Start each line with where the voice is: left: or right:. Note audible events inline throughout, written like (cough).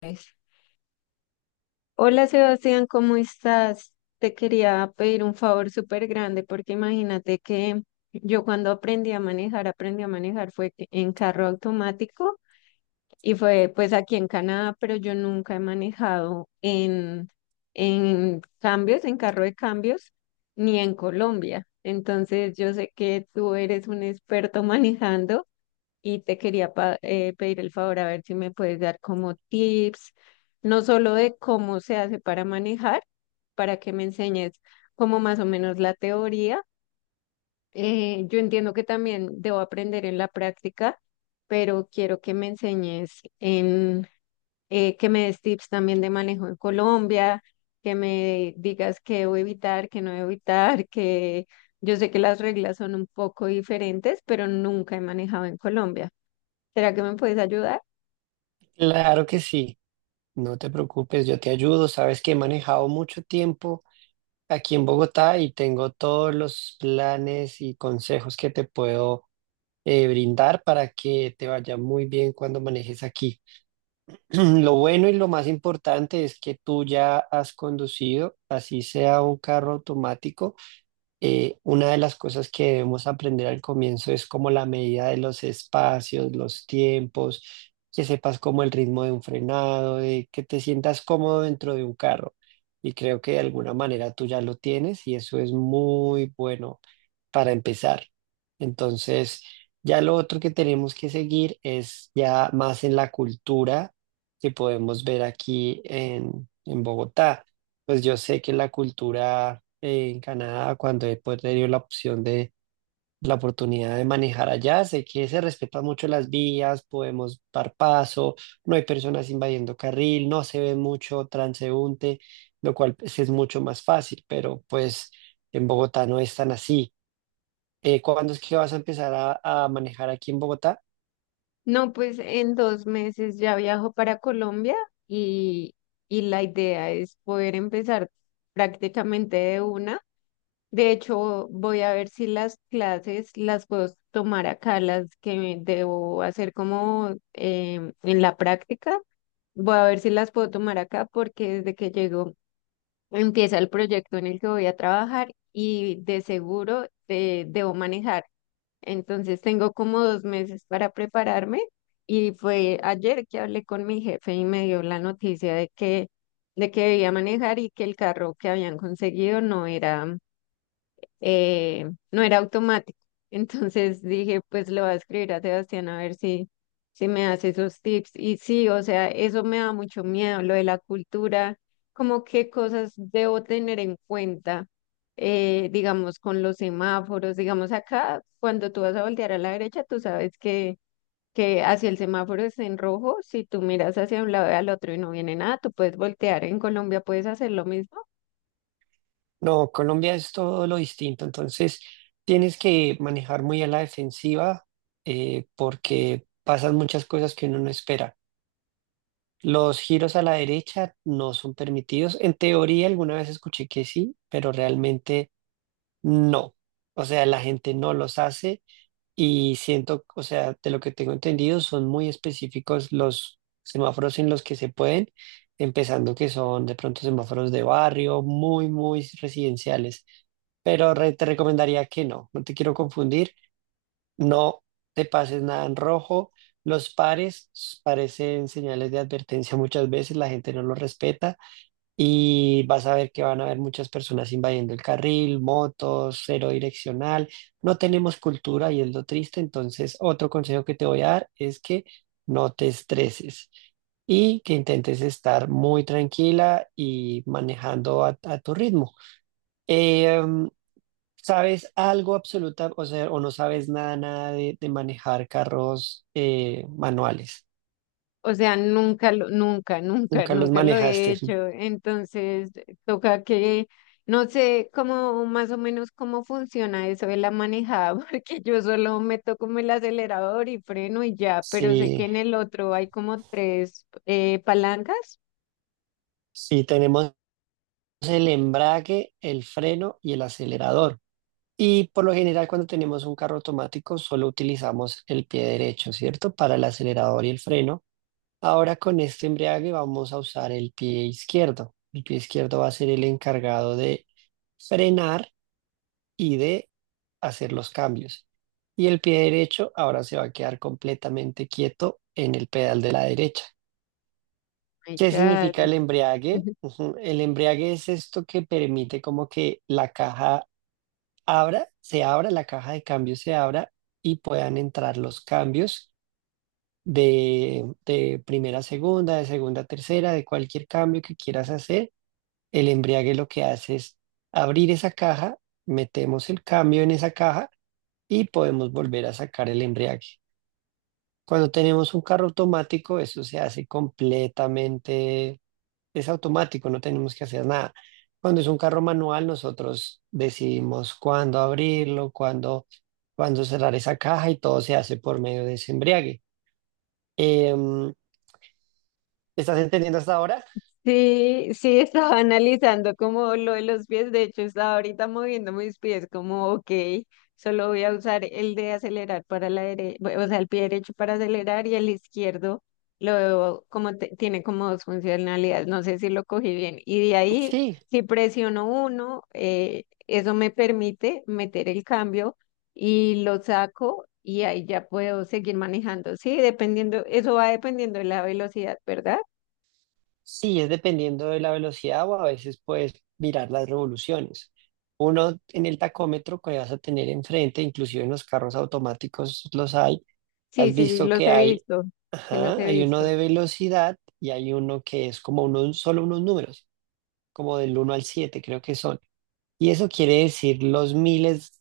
left: Pues. Hola, Sebastián, ¿cómo estás? Te quería pedir un favor súper grande porque imagínate que yo cuando aprendí a manejar, en carro automático y fue, pues, aquí en Canadá, pero yo nunca he manejado en cambios, en carro de cambios, ni en Colombia. Entonces yo sé que tú eres un experto (laughs) manejando y te quería pedir el favor a ver si me puedes dar como tips, no solo de cómo se hace para manejar, para que me enseñes como más o menos la teoría. Yo entiendo que también debo aprender en la práctica, pero quiero que me enseñes en que me des tips también de manejo en Colombia, que me digas qué debo evitar, qué no debo evitar, que yo sé que las reglas son un poco diferentes, pero nunca he manejado en Colombia. ¿Será que me puedes ayudar?
right: Claro que sí, no te preocupes, yo te ayudo. Sabes que he manejado mucho tiempo aquí en Bogotá y tengo todos los planes y consejos que te puedo brindar para que te vaya muy bien cuando manejes aquí. (clears throat) Lo bueno y lo más importante es que tú ya has conducido, así sea un carro automático. Una de las cosas que debemos aprender al comienzo es como la medida de los espacios, los tiempos, que sepas como el ritmo de un frenado, de que te sientas cómodo dentro de un carro. Y creo que de alguna manera tú ya lo tienes y eso es muy bueno para empezar. Entonces, ya lo otro que tenemos que seguir es ya más en la cultura que podemos ver aquí en Bogotá. Pues yo sé que la cultura en Canadá, cuando he pues, tenido la opción de la oportunidad de manejar allá, sé que se respetan mucho las vías, podemos dar paso, no hay personas invadiendo carril, no se ve mucho transeúnte, lo cual pues, es mucho más fácil, pero pues en Bogotá no es tan así. ¿Cuándo es que vas a empezar a manejar aquí en Bogotá?
left: No, pues en 2 meses ya viajo para Colombia y, y la idea es poder empezar prácticamente de una. De hecho, voy a ver si las clases las puedo tomar acá, las que debo hacer como en la práctica. Voy a ver si las puedo tomar acá porque desde que llego empieza el proyecto en el que voy a trabajar y de seguro debo manejar. Entonces tengo como 2 meses para prepararme y fue ayer que hablé con mi jefe y me dio la noticia de de que debía manejar y que el carro que habían conseguido no era no era automático. (laughs) Entonces dije, pues le voy a escribir a Sebastián a ver si me hace esos tips. Y sí, o sea, eso me da mucho miedo, lo de la cultura, como qué cosas debo tener en cuenta, digamos, con los semáforos. Digamos, acá, cuando tú vas a voltear a la derecha, tú sabes que hacia el semáforo está en rojo. Si tú miras hacia un lado y al otro y no viene nada, tú puedes voltear. En Colombia puedes hacer lo mismo.
right: No, Colombia es todo lo distinto, entonces tienes que manejar muy a la defensiva porque pasan muchas cosas que uno no espera. Los giros a la derecha no son permitidos. En teoría alguna vez escuché que sí, pero realmente no. O sea, la gente no los hace y siento, o sea, de lo que tengo entendido, son muy específicos los semáforos en los que se pueden, empezando que son de pronto semáforos de barrio, muy, muy residenciales. Pero te recomendaría que no, no te quiero confundir, no te pases nada en rojo. Los pares parecen señales de advertencia muchas veces, la gente no los respeta y vas a ver que van a haber muchas personas invadiendo el carril, motos, cero direccional. No tenemos cultura y es lo triste. Entonces, otro consejo que te voy a dar es que no te estreses y que intentes estar muy tranquila y manejando a tu ritmo. Eh, ¿Sabes algo absoluta, o sea, o no sabes nada, nada de manejar carros manuales?
left: O sea,
right: Nunca los
left: nunca lo he
right: manejaste.
left: hecho. Entonces, toca que, no sé cómo, más o menos cómo funciona eso de la manejada, (laughs) porque yo solo meto como el acelerador y freno y ya, pero sé que
right: Sí,
left: en el otro hay como tres palancas.
right: sí, tenemos el embrague, el freno y el acelerador. Y por lo general cuando tenemos un carro automático solo utilizamos el pie derecho, ¿cierto? Para el acelerador y el freno. Ahora con este embrague vamos a usar el pie izquierdo. El pie izquierdo va a ser el encargado de frenar y de hacer los cambios. Y el pie derecho ahora se va a quedar completamente quieto en el pedal de la derecha.
left: My
right: ¿Qué
left: God.
right: significa el embriague? Ujú. El embriague es esto que permite como que la caja abra, se abra, la caja de cambios se abra y puedan entrar los cambios de primera a segunda, de segunda a tercera, de cualquier cambio que quieras hacer. El embriague lo que hace es abrir esa caja, metemos el cambio en esa caja y podemos volver a sacar el embriague. Cuando tenemos un carro automático, eso se hace completamente es automático, no tenemos que hacer nada. Cuando es un carro manual, nosotros decidimos cuándo abrirlo, cuándo, cuándo cerrar esa caja y todo se hace por medio de ese embriague. Em, ¿Estás entendiendo hasta ahora?
left: Sí, sí, estaba (laughs) analizando como lo de los pies. De hecho, estaba ahorita moviendo mis pies como, ok, solo voy a usar el de acelerar para la derecha, o sea, el pie derecho para acelerar y el izquierdo lo veo como tiene como dos funcionalidades. No sé si lo cogí bien. Y de ahí,
right: Sí,
left: si presiono uno, eso me permite meter el cambio y lo saco y ahí ya puedo seguir manejando. Sí, dependiendo, eso va dependiendo de la velocidad, ¿verdad?
right: sí, es dependiendo de la velocidad o a veces puedes mirar las revoluciones. Uno en el tacómetro que vas a tener enfrente, inclusive en los carros automáticos los hay.
left: Sí,
right: Has
left: sí,
right: visto
left: los
right: que
left: he
right: hay,
left: visto, sí los
right: ajá,
left: he
right: hay uno
left: visto.
right: de velocidad y hay uno que es como unos, solo unos números. Como del uno al 7 creo que son. Y eso quiere decir los miles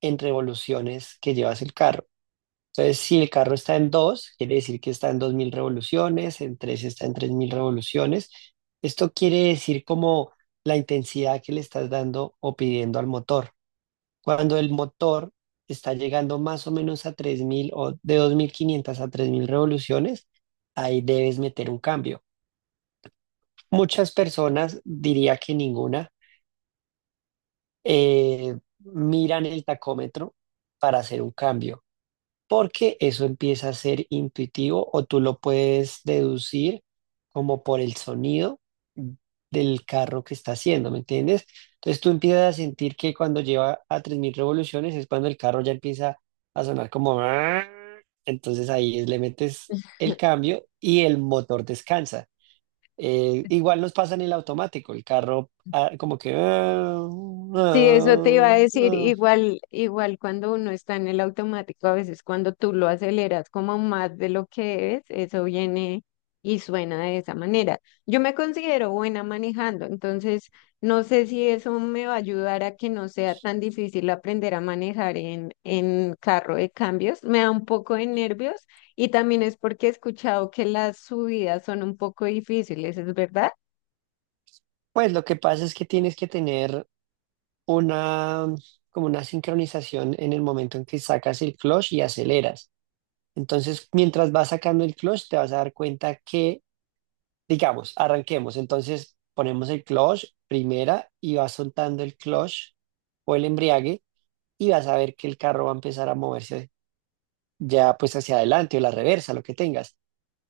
right: en revoluciones que llevas el carro. Entonces, si el carro está en 2 quiere decir que está en 2000 revoluciones, en 3 está en 3000 revoluciones. Esto quiere decir como la intensidad que le estás dando o pidiendo al motor. Cuando el motor está llegando más o menos a 3000 o de 2500 a 3000 revoluciones, ahí debes meter un cambio. Muchas personas, diría que ninguna, miran el tacómetro para hacer un cambio, porque eso empieza a ser intuitivo o tú lo puedes deducir como por el sonido del carro que está haciendo, ¿me entiendes? Entonces tú empiezas a sentir que cuando lleva a 3000 revoluciones es cuando el carro ya empieza a sonar como "Ah". Entonces ahí le metes el cambio y el motor descansa. Igual nos pasa en el automático, el carro ah, como que ah,
left: Sí, eso te iba a
right: ah,
left: decir,
right: ah.
left: igual, igual cuando uno está en el automático, a veces cuando tú lo aceleras como más de lo que es, eso viene y suena de esa manera. Yo me considero buena manejando, entonces no sé si eso me va a ayudar a que no sea tan difícil aprender a manejar en carro de cambios. Me da un poco de nervios y también es porque he escuchado que las subidas son un poco difíciles, ¿es verdad?
right: Pues lo que pasa es que tienes que tener una, como una sincronización en el momento en que sacas el clutch y aceleras. Entonces, mientras vas sacando el clutch, te vas a dar cuenta que, digamos, arranquemos. Entonces, ponemos el clutch primera y vas soltando el clutch o el embriague y vas a ver que el carro va a empezar a moverse ya pues hacia adelante o la reversa, lo que tengas.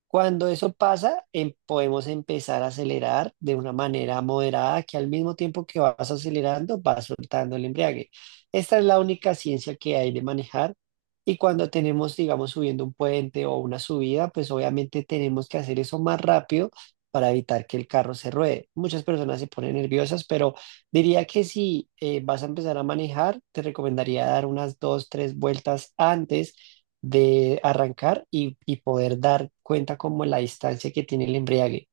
right: Cuando eso pasa, podemos empezar a acelerar de una manera moderada, que al mismo tiempo que vas acelerando, vas soltando el embriague. Esta es la única ciencia que hay de manejar. Y cuando tenemos, digamos, subiendo un puente o una subida, pues obviamente tenemos que hacer eso más rápido para evitar que el carro se ruede. Muchas personas se ponen nerviosas, pero diría que si vas a empezar a manejar, te recomendaría dar unas dos, tres vueltas antes de arrancar y poder dar cuenta como la distancia que tiene el embriague.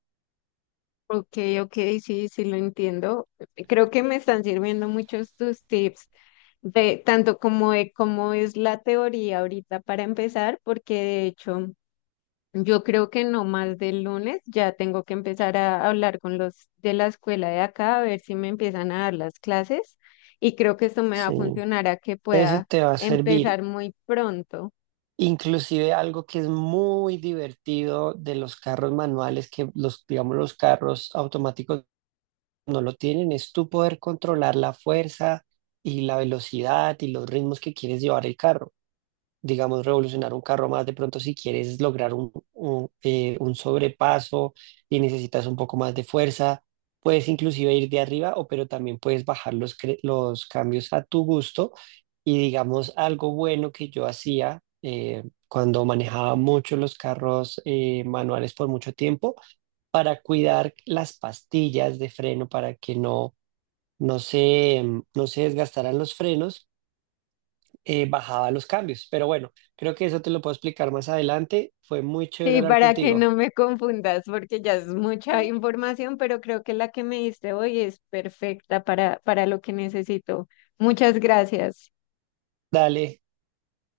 left: Ok, ok, sí, sí lo entiendo. Creo que me están sirviendo muchos tus tips de tanto como de cómo es la teoría ahorita para empezar, porque de hecho yo creo que no más del lunes ya tengo que empezar a hablar con los de la escuela de acá a ver si me empiezan a dar las clases y creo que esto me va a
right: Sí,
left: funcionar a que
right: eso
left: pueda
right: te va a servir.
left: empezar muy pronto.
right: Inclusive algo que es muy divertido de los carros manuales, que los, digamos, los carros automáticos no lo tienen, es tú poder controlar la fuerza y la velocidad y los ritmos que quieres llevar el carro. Digamos, revolucionar un carro más, de pronto si quieres lograr un sobrepaso y necesitas un poco más de fuerza, puedes inclusive ir de arriba o pero también puedes bajar los, los cambios a tu gusto y digamos algo bueno que yo hacía cuando manejaba mucho los carros manuales por mucho tiempo para cuidar las pastillas de freno para que no se, no se desgastaran los frenos, bajaba los cambios. Pero bueno, creo que eso te lo puedo explicar más adelante. Fue muy chévere
left: Sí,
right: hablar
left: para que
right: contigo.
left: no me confundas, porque ya es mucha información, pero creo que la que me diste hoy es perfecta para lo que necesito. Muchas gracias.
right: Dale.